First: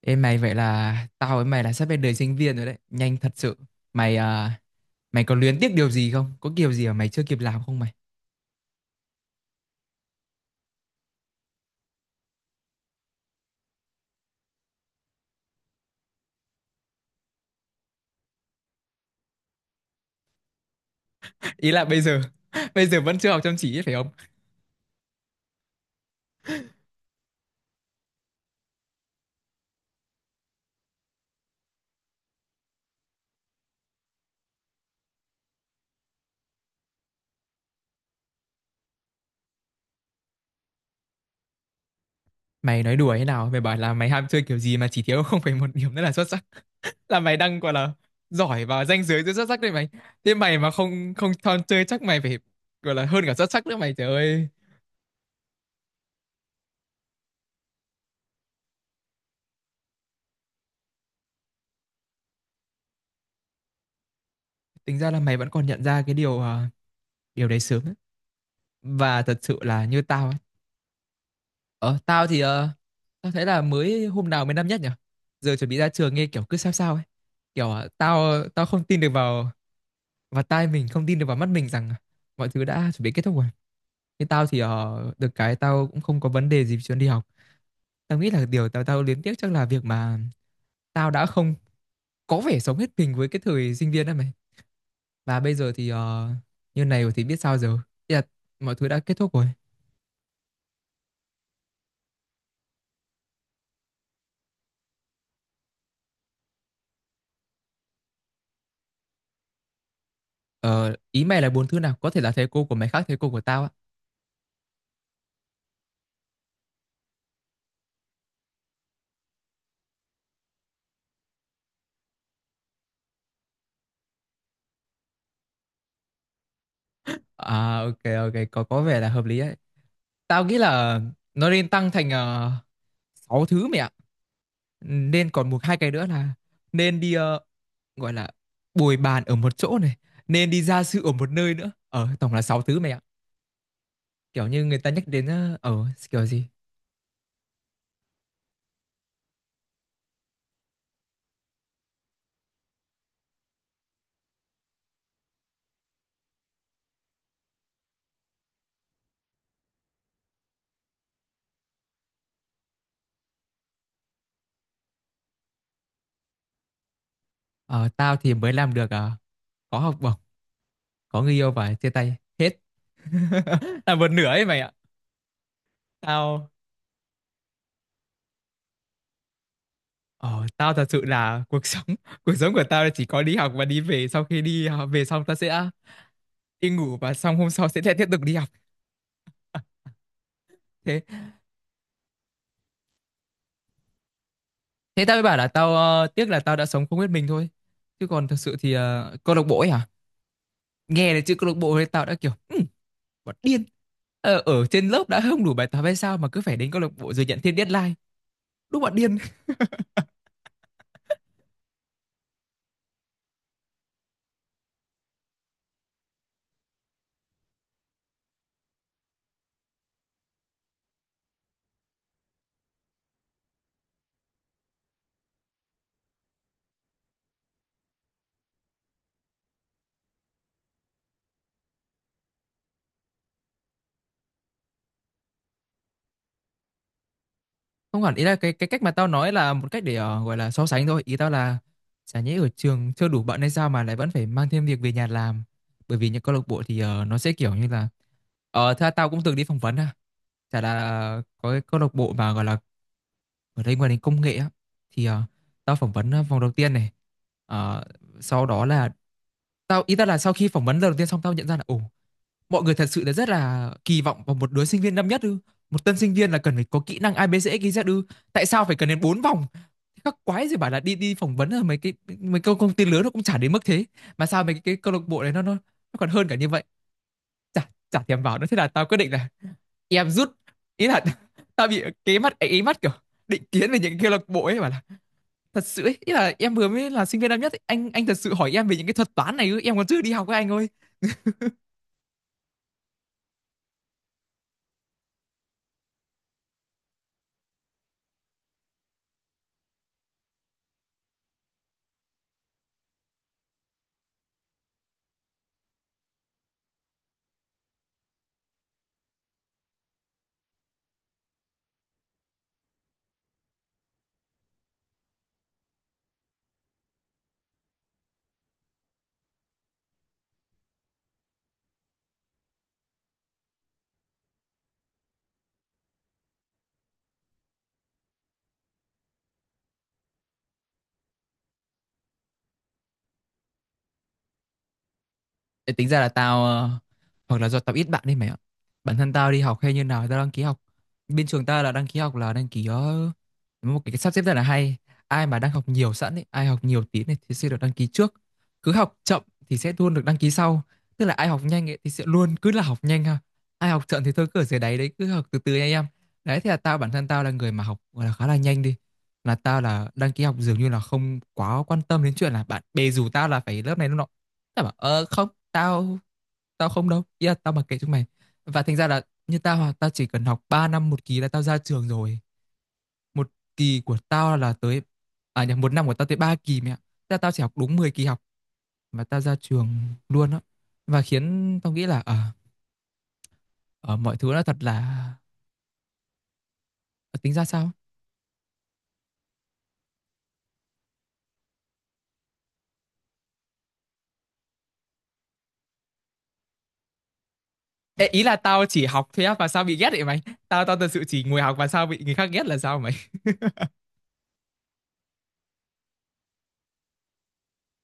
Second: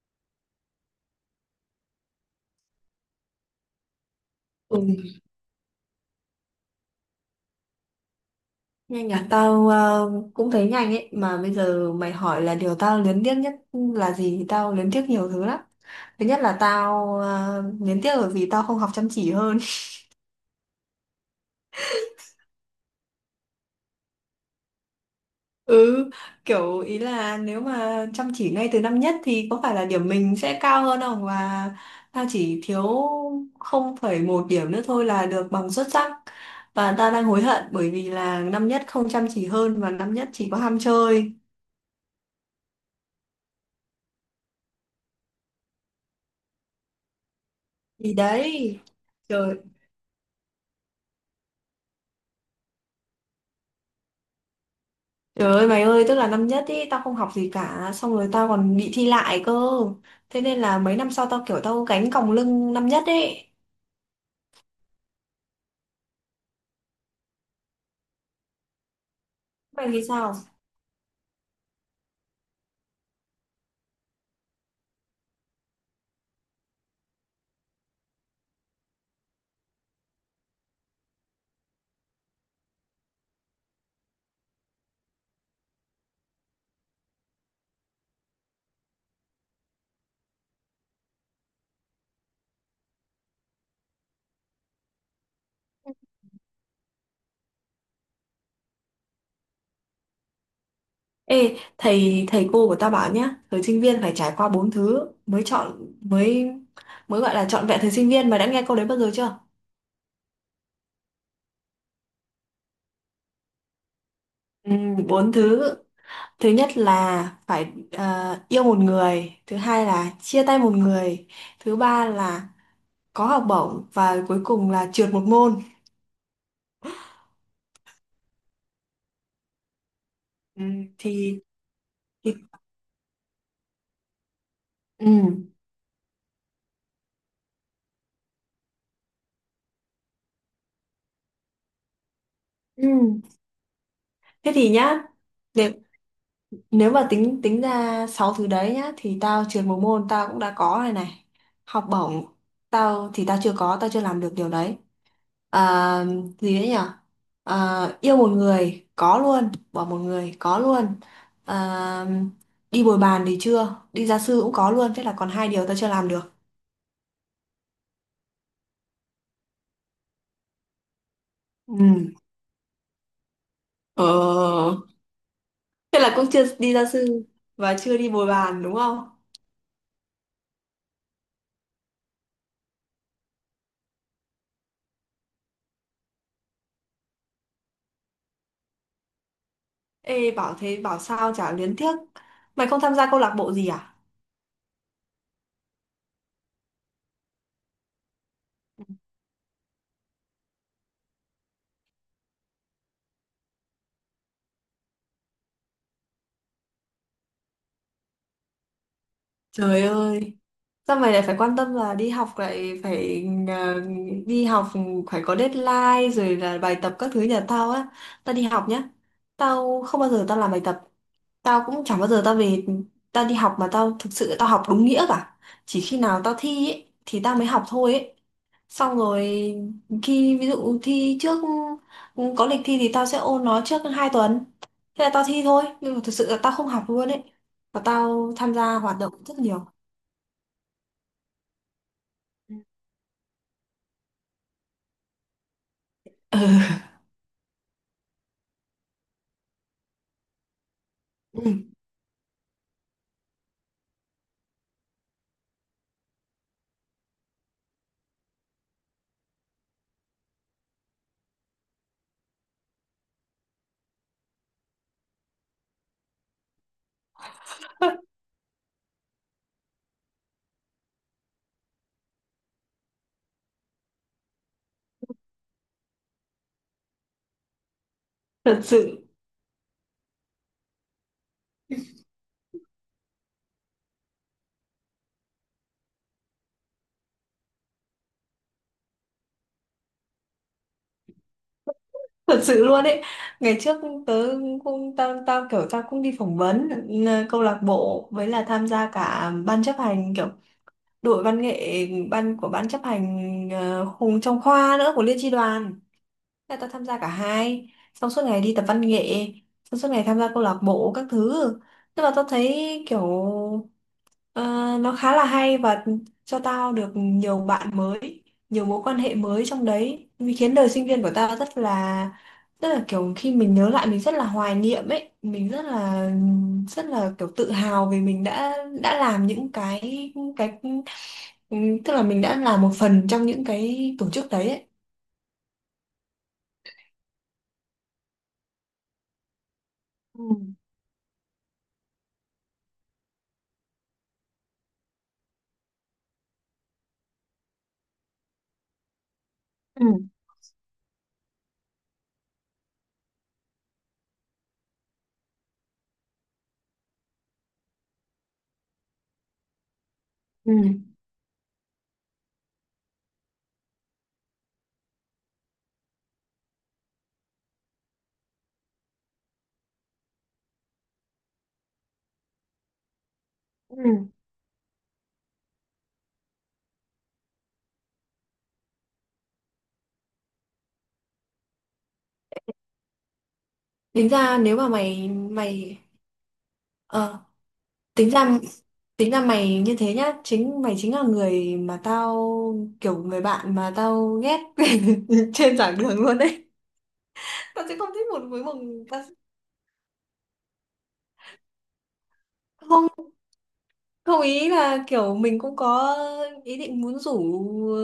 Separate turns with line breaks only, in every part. Ê mày, vậy là tao với mày là sắp bên đời sinh viên rồi đấy, nhanh thật sự. Mày à,
Ừ,
mày có luyến tiếc điều gì không? Có kiểu gì mà mày chưa kịp làm không mày?
nhanh à. Tao cũng thấy nhanh ấy, mà bây giờ mày hỏi là điều tao luyến tiếc nhất là gì thì tao luyến tiếc nhiều thứ lắm. Thứ nhất là tao luyến tiếc bởi vì tao không học chăm chỉ hơn.
Ý là bây giờ bây giờ vẫn chưa học chăm chỉ ấy, phải không?
Ừ, kiểu ý là nếu mà chăm chỉ ngay từ năm nhất thì có phải là điểm mình sẽ cao hơn không? Và tao chỉ thiếu 0,1 điểm nữa thôi là được bằng xuất sắc. Và tao đang hối hận bởi vì là năm nhất không chăm chỉ hơn và năm nhất chỉ có ham chơi.
Mày nói đùa thế nào? Mày bảo là mày ham chơi kiểu gì mà chỉ thiếu không phải một điểm nữa là xuất sắc. Là mày đang gọi là
Thì
giỏi
đấy.
và ranh giới giữa xuất
Trời.
sắc đấy mày. Thế mày mà không không chọn chơi chắc mày phải gọi là hơn cả xuất sắc nữa mày, trời ơi.
Trời ơi mày ơi, tức là năm nhất ý, tao không học gì cả, xong rồi tao còn bị thi lại cơ. Thế nên là mấy năm sau tao kiểu tao gánh còng lưng năm nhất ấy.
Tính ra là mày vẫn còn nhận ra điều đấy sớm ấy. Và thật sự là
Mày
như
nghĩ
tao.
sao?
Ờ, tao thì tao thấy là mới hôm nào mới năm nhất nhỉ? Giờ chuẩn bị ra trường nghe kiểu cứ sao sao ấy. Kiểu tao tao không tin được vào vào tai mình, không tin được vào mắt mình rằng mọi thứ đã chuẩn bị kết thúc rồi. Nhưng tao thì được cái tao cũng không có vấn đề gì về chuyện đi học. Tao nghĩ là điều tao tao luyến tiếc chắc là việc mà tao đã không có vẻ sống hết mình với cái thời sinh viên đó mày. Và bây giờ thì như này rồi thì biết sao giờ. Ý là mọi thứ đã kết thúc rồi.
Ê, thầy thầy cô của tao bảo nhá, thời sinh viên phải trải qua bốn thứ mới chọn mới mới gọi là trọn vẹn thời sinh viên. Mày đã nghe câu đấy bao giờ chưa?
Ờ, ý mày là bốn thứ nào? Có thể là thầy cô của mày khác thầy cô của tao ạ.
Ừ, bốn thứ. Thứ nhất là phải yêu một người, thứ hai là chia tay một người, thứ ba là có học bổng và cuối cùng là trượt một môn.
À, ok ok, có vẻ là hợp lý đấy. Tao nghĩ
Ừ,
là
thì
nó nên tăng thành
thì-
6 thứ mẹ ạ.
Ừ.
Nên còn một hai cái nữa là nên đi gọi là bồi bàn ở một chỗ này, nên đi gia sư ở một nơi nữa. Ờ, tổng là 6 thứ mẹ ạ.
Ừ.
Kiểu
Thế
như
thì
người ta
nhá,
nhắc đến
nếu,
kiểu gì?
nếu mà tính tính ra 6 thứ đấy nhá thì tao trượt một môn tao cũng đã có rồi này. Học bổng tao thì tao chưa có, tao chưa làm được điều đấy. À, gì đấy nhỉ? À, yêu một người có luôn, bỏ một người có luôn. À, đi bồi bàn thì chưa, đi gia sư cũng có luôn, thế là còn hai điều tao chưa làm được.
Ờ, tao thì mới làm được có học bổng, có người yêu và
Ừ.
chia tay hết. Là
Ờ,
một nửa ấy mày ạ.
thế là cũng chưa
Tao.
đi gia sư và chưa đi bồi bàn đúng không?
Ờ, tao thật sự là cuộc sống cuộc sống của tao là chỉ có đi học và đi về, sau khi đi học về xong tao sẽ đi ngủ và xong hôm sau sẽ lại tiếp tục đi học.
Ê, bảo thế bảo
thế
sao chả luyến tiếc. Mày không tham gia câu lạc bộ gì à?
thế tao mới bảo là tao tiếc là tao đã sống không biết mình thôi, chứ còn thật sự thì câu lạc bộ ấy à, nghe đến chữ câu lạc bộ thì tao đã kiểu bọn điên, ở trên lớp đã không đủ bài tập hay sao mà cứ phải đến câu lạc bộ rồi nhận thêm deadline, đúng bọn điên.
Trời ơi, sao mày lại phải quan tâm là đi học lại phải ờ, đi học phải có deadline rồi là bài tập các thứ nhà tao á. Tao đi học nhá. Tao không bao giờ tao làm bài tập. Tao cũng chẳng bao giờ tao về tao đi học mà tao thực sự tao học đúng nghĩa cả. Chỉ khi nào tao thi ấy, thì tao mới học thôi ấy. Xong rồi khi ví dụ thi trước có lịch thi thì tao sẽ ôn nó trước 2 tuần. Thế là tao thi thôi, nhưng mà thực sự là tao không học luôn ấy. Và
Không hẳn, ý
tao
là cái
tham
cái
gia
cách mà
hoạt
tao
động
nói
rất
là
nhiều.
một cách để gọi là so sánh thôi, ý tao là chả nhẽ ở trường chưa đủ bận hay sao mà lại vẫn phải mang thêm việc về nhà làm, bởi vì những câu
Ừ.
lạc bộ thì nó sẽ kiểu như là, ờ thế là tao cũng từng đi phỏng vấn ha. Chả là có
Ừ,
cái câu lạc bộ mà gọi là ở đây ngoài đến công nghệ á, thì tao phỏng vấn vòng đầu tiên này. Ờ, sau đó là tao ý tao là sau khi phỏng vấn lần đầu tiên xong tao nhận ra là ồ, mọi người thật sự là rất là kỳ vọng vào một đứa sinh viên năm nhất ư, một tân sinh viên là cần phải có kỹ năng ABCD XYZ ư, tại sao phải cần đến bốn vòng, các quái gì bảo là đi đi phỏng vấn ở mấy cái mấy câu công ty lớn nó cũng chả đến mức thế, mà sao cái câu lạc bộ đấy nó còn hơn cả như vậy, chả chả thèm vào nữa, thế
thật
là tao quyết
sự
định là em rút. Ý là tao bị cái mắt ấy mắt kiểu định kiến về những cái câu lạc bộ ấy bảo là thật sự ấy, ý là em vừa mới là sinh viên năm nhất ấy, anh thật sự hỏi em về những cái thuật toán này ư, em còn chưa đi học với anh ơi.
thật sự luôn ấy. Ngày trước tớ cũng tao tao kiểu tao cũng đi phỏng vấn, ừ, câu lạc bộ với là tham gia cả ban chấp hành, kiểu đội văn nghệ, ban của ban chấp hành, hùng trong khoa nữa của liên chi đoàn. Thế là tao tham gia cả hai. Xong suốt ngày đi tập văn nghệ, xong suốt ngày tham gia câu lạc bộ các thứ. Nhưng mà tao thấy kiểu ờ, nó khá là hay. Và cho tao được nhiều bạn mới, nhiều mối quan hệ mới trong đấy, vì khiến đời sinh viên của tao rất là, rất là kiểu khi mình nhớ lại mình rất là hoài niệm ấy. Mình rất là kiểu tự hào, vì mình đã làm những cái, tức là mình đã là một phần trong những cái tổ chức đấy ấy.
Ê, tính ra là tao hoặc là do tao ít bạn đi mày ạ, bản thân tao đi học hay như nào thì tao
Ừ.
đăng ký học, bên trường tao là đăng ký học là đăng ký một cái sắp xếp rất là hay, ai mà đang học nhiều sẵn ấy, ai học nhiều tí này thì sẽ được đăng ký trước, cứ học chậm thì sẽ
Ừ.
luôn được đăng ký sau, tức là ai học nhanh ấy thì sẽ luôn cứ là học nhanh ha, ai học chậm thì thôi cứ ở dưới đáy đấy cứ học từ từ nha em. Đấy thì là tao, bản thân tao là người mà học gọi là khá là nhanh đi, là tao là đăng ký học
Ừ.
dường như là không quá quan tâm đến chuyện là bạn bè rủ tao là phải lớp này lớp nọ. Tao bảo ờ không tao, không đâu, ý là tao mặc kệ chúng mày, và thành ra là như tao à, tao chỉ cần học 3 năm một kỳ là tao ra trường rồi. Một
Ừ.
kỳ của tao là tới, à nhầm, một năm của tao tới 3 kỳ mẹ, ra tao chỉ học đúng 10 kỳ học mà tao ra trường luôn á. Và khiến tao nghĩ là ờ,
Tính
mọi thứ
ra
nó thật
nếu mà
là,
mày mày
ờ,
ờ,
tính ra sao.
tính ra tính ra mày như thế nhá, chính mày chính là người mà tao, kiểu người bạn mà tao ghét trên giảng đường luôn đấy. Tao sẽ không
Ê,
thích
ý
một
là
với một.
tao chỉ
tao
học
sẽ-
thôi á mà sao bị ghét vậy mày, tao tao thật sự chỉ ngồi học mà sao bị người khác ghét là sao mày.
Không, không, ý là kiểu mình cũng có ý định muốn rủ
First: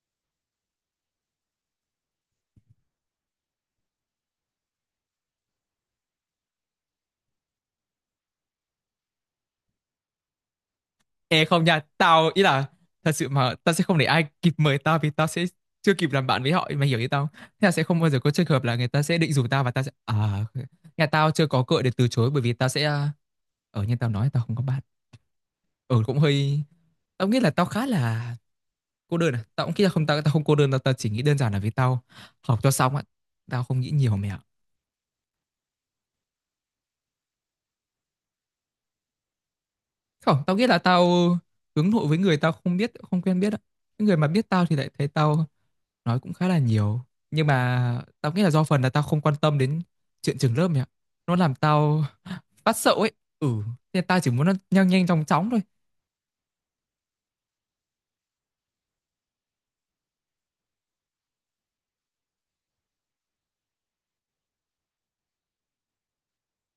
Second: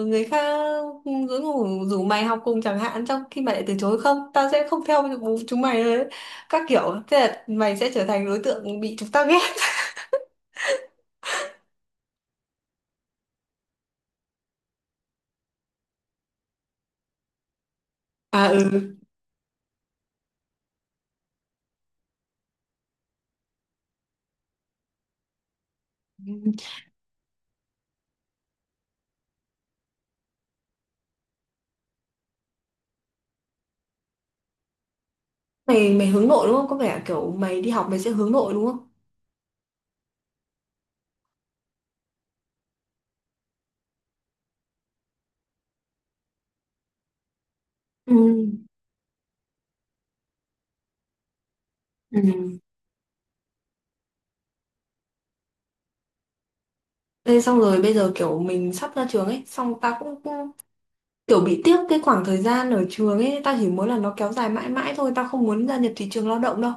người khác, rủ rủ rủ mày học cùng chẳng hạn, trong khi mày lại từ chối, không tao sẽ không theo chúng mày đấy các kiểu, thế là mày sẽ trở thành đối tượng bị chúng ta ghét.
Ê không nha, tao ý là thật sự mà tao sẽ không để ai kịp mời tao vì tao sẽ chưa kịp làm bạn với họ, mày hiểu ý tao không? Thế là sẽ không bao giờ có
À,
trường hợp là người
ừ.
ta sẽ định rủ tao và tao sẽ à, nhà tao chưa có cựa để từ chối, bởi vì tao sẽ à, ở như tao nói tao không có bạn. Ở cũng hơi, tao nghĩ là tao khá là cô đơn à. Tao cũng nghĩ là không, tao tao không cô đơn, tao tao chỉ nghĩ đơn giản là vì tao học cho xong á. Tao không nghĩ nhiều mẹ ạ.
Mày mày hướng nội đúng không? Có vẻ kiểu mày đi học mày sẽ hướng nội đúng không?
Không, tao nghĩ là tao hướng nội với người tao không biết không quen biết ạ. Những người mà biết tao thì lại thấy tao nói cũng khá là nhiều, nhưng mà tao nghĩ
Ừ.
là do phần là tao không quan tâm đến chuyện trường lớp mày ạ, nó làm tao
Ừ.
phát sợ ấy. Ừ, nên tao chỉ muốn nó nhanh nhanh chóng chóng thôi.
Thế xong rồi bây giờ kiểu mình sắp ra trường ấy, xong ta cũng kiểu bị tiếc cái khoảng thời gian ở trường ấy, tao chỉ muốn là nó kéo dài mãi mãi thôi, tao không muốn gia nhập thị trường lao động đâu.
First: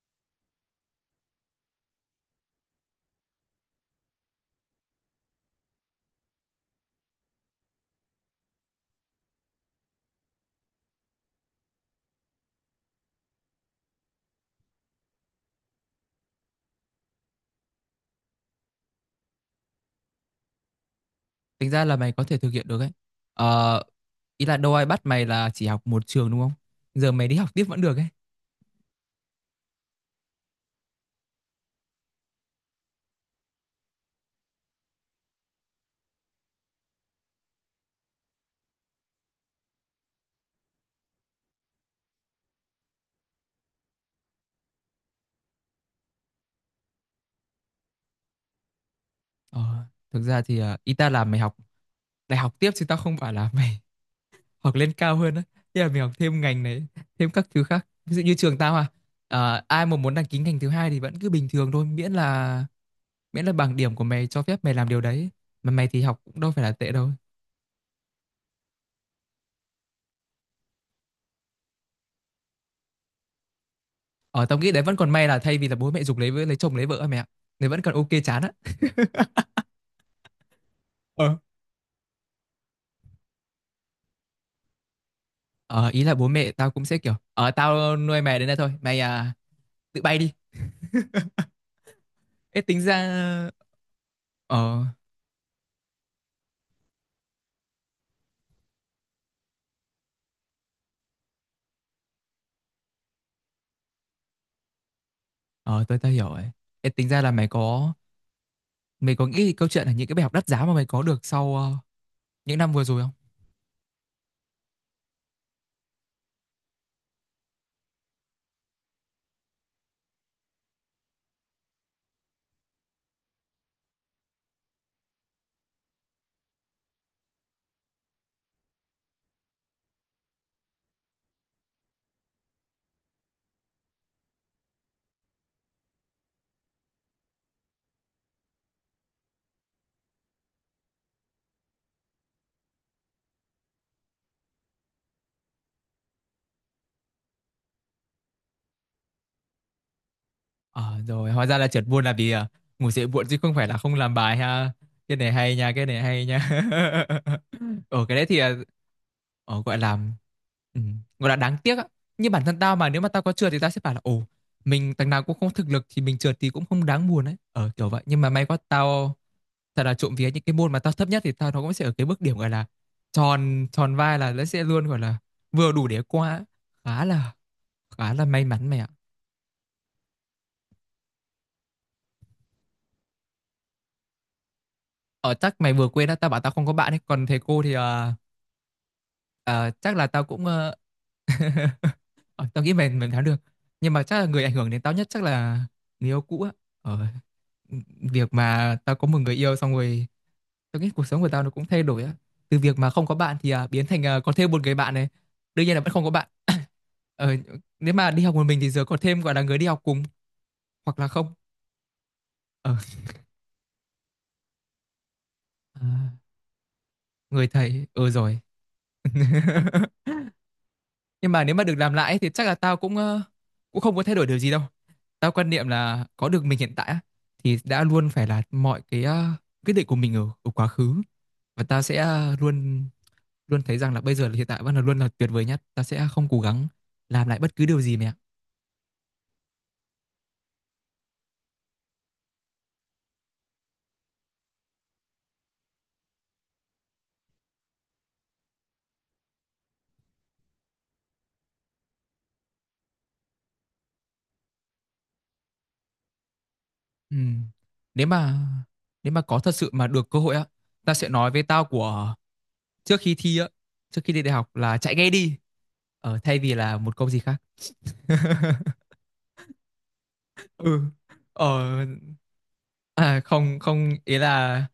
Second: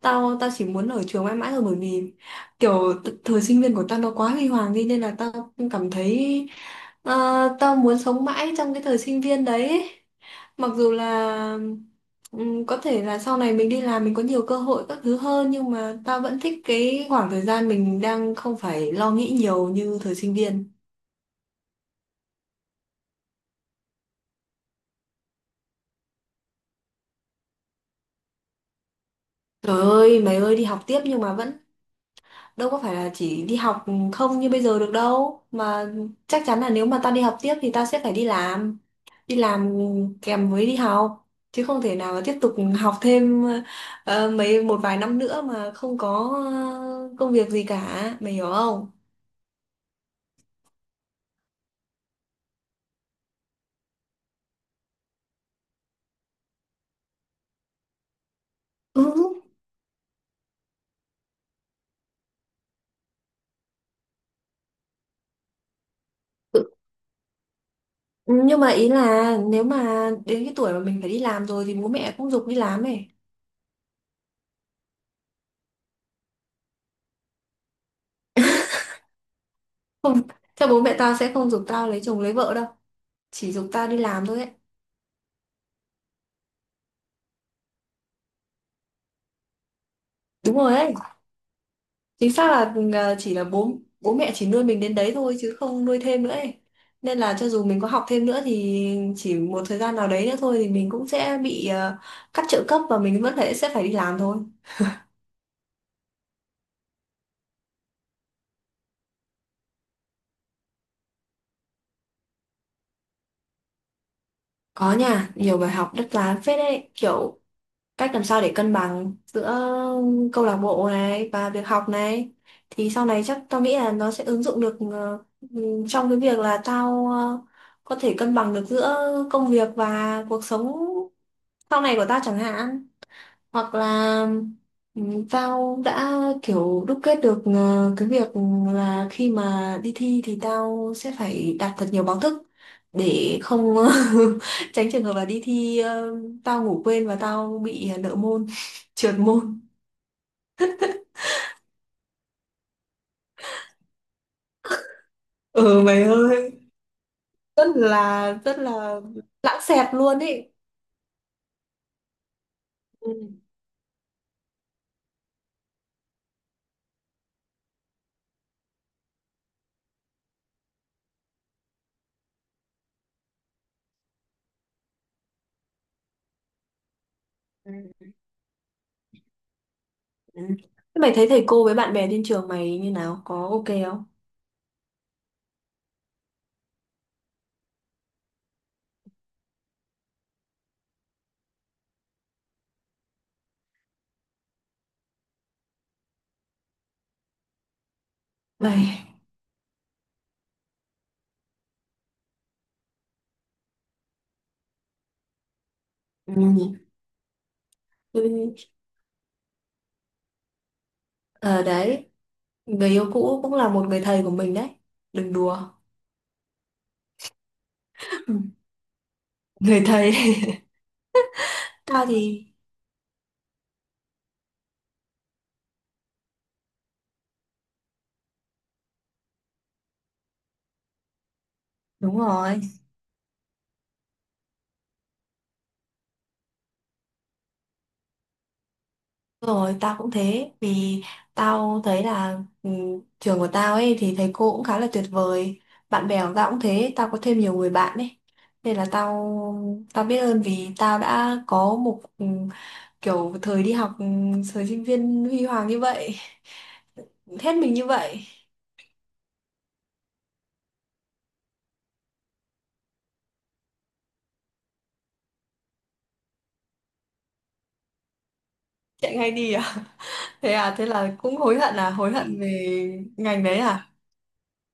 Tao tao chỉ muốn ở trường mãi mãi thôi, bởi vì kiểu thời sinh viên của tao nó quá huy hoàng đi, nên là tao cảm thấy tao muốn sống mãi trong cái thời sinh viên đấy ấy. Mặc dù là có thể là sau này mình đi làm mình có nhiều cơ hội các thứ hơn, nhưng mà tao vẫn thích cái khoảng thời gian mình đang không phải lo nghĩ nhiều như thời sinh viên.
Tính ra là mày có thể thực hiện được ấy, ờ, ý là đâu ai bắt mày là chỉ học một trường đúng không, giờ mày đi học tiếp vẫn được ấy.
Trời ơi mày ơi, đi học tiếp nhưng mà vẫn đâu có phải là chỉ đi học không như bây giờ được đâu mà. Chắc chắn là nếu mà ta đi học tiếp thì ta sẽ phải đi làm, đi làm kèm với đi học, chứ không thể nào mà tiếp tục học thêm một vài năm nữa mà không có ờ, công việc gì cả, mày hiểu không?
Ờ, thực ra thì ý ta là mày học đại học tiếp chứ tao không phải là mày học lên cao hơn á. Thế là mày học thêm ngành này thêm các thứ khác, ví dụ như trường tao à,
Ừ.
ai mà muốn đăng ký ngành thứ hai thì vẫn cứ bình thường thôi, miễn là bằng điểm của mày cho phép mày làm điều đấy, mà mày thì học cũng đâu phải
tự-
là tệ đâu.
nhưng mà ý là nếu mà đến cái tuổi mà mình phải đi làm rồi thì bố mẹ cũng giục đi làm ấy.
Ở tao nghĩ đấy vẫn còn may là thay vì là bố mẹ giục lấy vợ- lấy chồng lấy vợ á mẹ ạ, vẫn còn ok chán á.
Chắc bố mẹ tao sẽ
Ờ.
không giục tao lấy chồng lấy vợ đâu, chỉ giục tao đi làm thôi ấy.
Ờ ý là bố mẹ tao cũng sẽ kiểu ờ tao nuôi mày đến đây thôi mày à, tự bay đi.
Đúng rồi ấy, chính xác
Ê
là
tính ra,
chỉ là bố bố mẹ chỉ nuôi mình
ờ
đến đấy thôi chứ không nuôi thêm nữa ấy. Nên là cho dù mình có học thêm nữa thì chỉ một thời gian nào đấy nữa thôi thì mình cũng sẽ bị cắt trợ cấp, và mình vẫn phải sẽ phải đi làm thôi.
ờ tôi tao hiểu rồi. Ê tính ra là mày có nghĩ câu chuyện là những cái bài học đắt giá mà mày có được sau những năm vừa rồi không?
Có nha, nhiều bài học đắt giá phết đấy, kiểu cách làm sao để cân bằng giữa câu lạc bộ này và việc học này, thì sau này chắc tao nghĩ là nó sẽ ứng dụng được trong cái việc là tao có thể cân bằng được giữa công việc và cuộc sống sau này của tao chẳng hạn. Hoặc là tao đã kiểu đúc kết được cái việc là khi mà đi thi thì tao sẽ phải đạt thật nhiều báo thức để không tránh trường hợp là đi thi tao ngủ quên và tao bị nợ môn trượt môn.
Ờ, rồi hóa ra là trượt buôn là vì à, ngủ dậy muộn chứ không phải là không làm bài ha. Cái này hay nha,
Ừ
cái này
mày
hay nha.
ơi,
Ở cái đấy thì à,
rất là lãng
gọi
xẹt
là
luôn ý.
ừ, gọi là đáng tiếc á. Như bản thân tao mà nếu mà
Ừ.
tao có trượt thì tao sẽ bảo là ồ, mình thằng nào cũng không thực lực thì mình trượt thì cũng không đáng buồn ấy. Ờ kiểu vậy, nhưng mà may quá tao thật là trộm vía, những cái môn mà tao thấp nhất thì tao nó cũng sẽ ở cái mức điểm gọi là tròn tròn vai, là nó sẽ luôn gọi là vừa đủ để qua. Khá là
Ừ.
khá là may mắn mày ạ.
Ừ. Thế mày thấy thầy cô với bạn bè trên trường mày như nào, có ok không
Ở chắc mày vừa quên á, tao bảo tao không có bạn ấy. Còn thầy cô thì ờ, chắc là tao cũng ờ, tao nghĩ mình thắng được. Nhưng mà chắc là người ảnh hưởng đến tao nhất chắc là người yêu cũ á. Ờ, việc mà tao có
mày?
một người yêu xong rồi tao nghĩ cuộc sống của tao nó cũng thay đổi á. Từ việc mà không có bạn thì biến thành có thêm một người bạn này. Đương nhiên là vẫn không có bạn.
Ừ.
Ờ, nếu mà đi học một
Ừ.
mình thì giờ có thêm gọi là người đi học cùng, hoặc là không.
Ờ, đấy.
Ờ,
Người yêu cũ cũng là một người thầy của mình đấy. Đừng đùa.
à, người thầy, ừ rồi.
Người thầy.
Nhưng mà nếu mà được làm
Tao
lại ấy thì
thì
chắc là tao cũng cũng không có thay đổi điều gì đâu. Tao quan niệm là có được mình hiện tại á, thì đã luôn phải là mọi cái quyết định của mình ở quá khứ, và tao sẽ
đúng rồi.
luôn luôn thấy rằng là bây giờ là hiện tại vẫn là luôn là tuyệt vời nhất, tao sẽ không cố gắng làm lại bất cứ điều gì mẹ ạ.
Đúng rồi, tao cũng thế. Vì tao thấy là, trường của tao ấy thì thầy cô cũng khá là tuyệt vời. Bạn bè của tao cũng thế. Tao có thêm nhiều người bạn ấy. Nên là tao tao biết ơn vì tao đã có một kiểu thời đi học, thời sinh viên huy hoàng như vậy.
Ừ.
Hết mình như
nếu
vậy.
mà nếu mà có thật sự mà được cơ hội á, tao sẽ nói với tao của trước khi thi á, trước khi đi đại học là chạy ngay đi, thay vì là một câu gì khác.
Chạy ngay đi à? Thế à,
Ừ,
thế là cũng hối
ờ,
hận à, hối hận về
à,
ngành đấy
không
à?
không, ý là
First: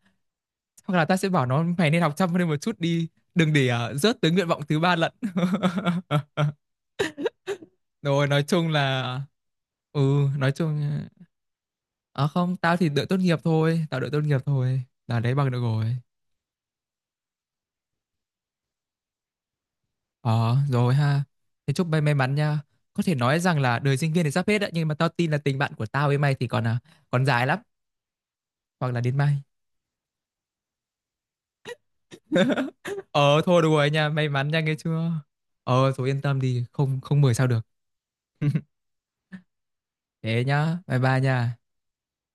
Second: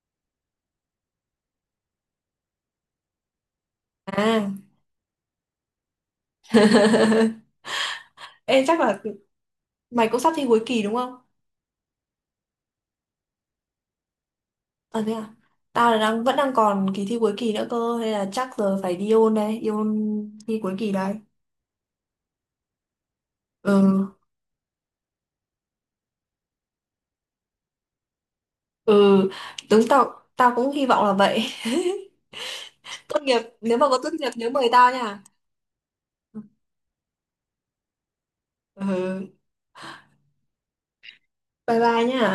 hoặc là ta sẽ bảo nó mày nên học chăm lên một chút đi, đừng để rớt tới nguyện
À.
vọng thứ ba lận. Rồi nói
Ê,
chung
chắc là
là,
mày cũng
ừ
sắp thi
nói
cuối
chung,
kỳ đúng không?
à không, tao thì đợi tốt nghiệp thôi,
Ờ thế
là
à?
lấy bằng được
Tao
rồi.
là vẫn đang còn kỳ thi cuối kỳ nữa cơ, nên là chắc giờ phải đi ôn đây, đi ôn
Ờ
thi cuối kỳ
rồi
đây.
ha, thế chúc mày may mắn nha. Có thể nói rằng là đời
Ừ,
sinh viên thì sắp hết đấy, nhưng mà tao tin là tình bạn của tao với mày thì còn à, còn dài lắm, hoặc là đến
ừ,
mai.
đúng, tao tao cũng hy vọng là vậy. Tốt
Ờ
nghiệp,
thôi được
nếu
rồi
mà có
nha,
tốt
may
nghiệp
mắn
nhớ
nha
mời
nghe
tao
chưa.
nha.
Ờ rồi yên tâm đi, không không mười sao được.
Ừ,
Thế nhá, bye bye nha.
bye bye nha.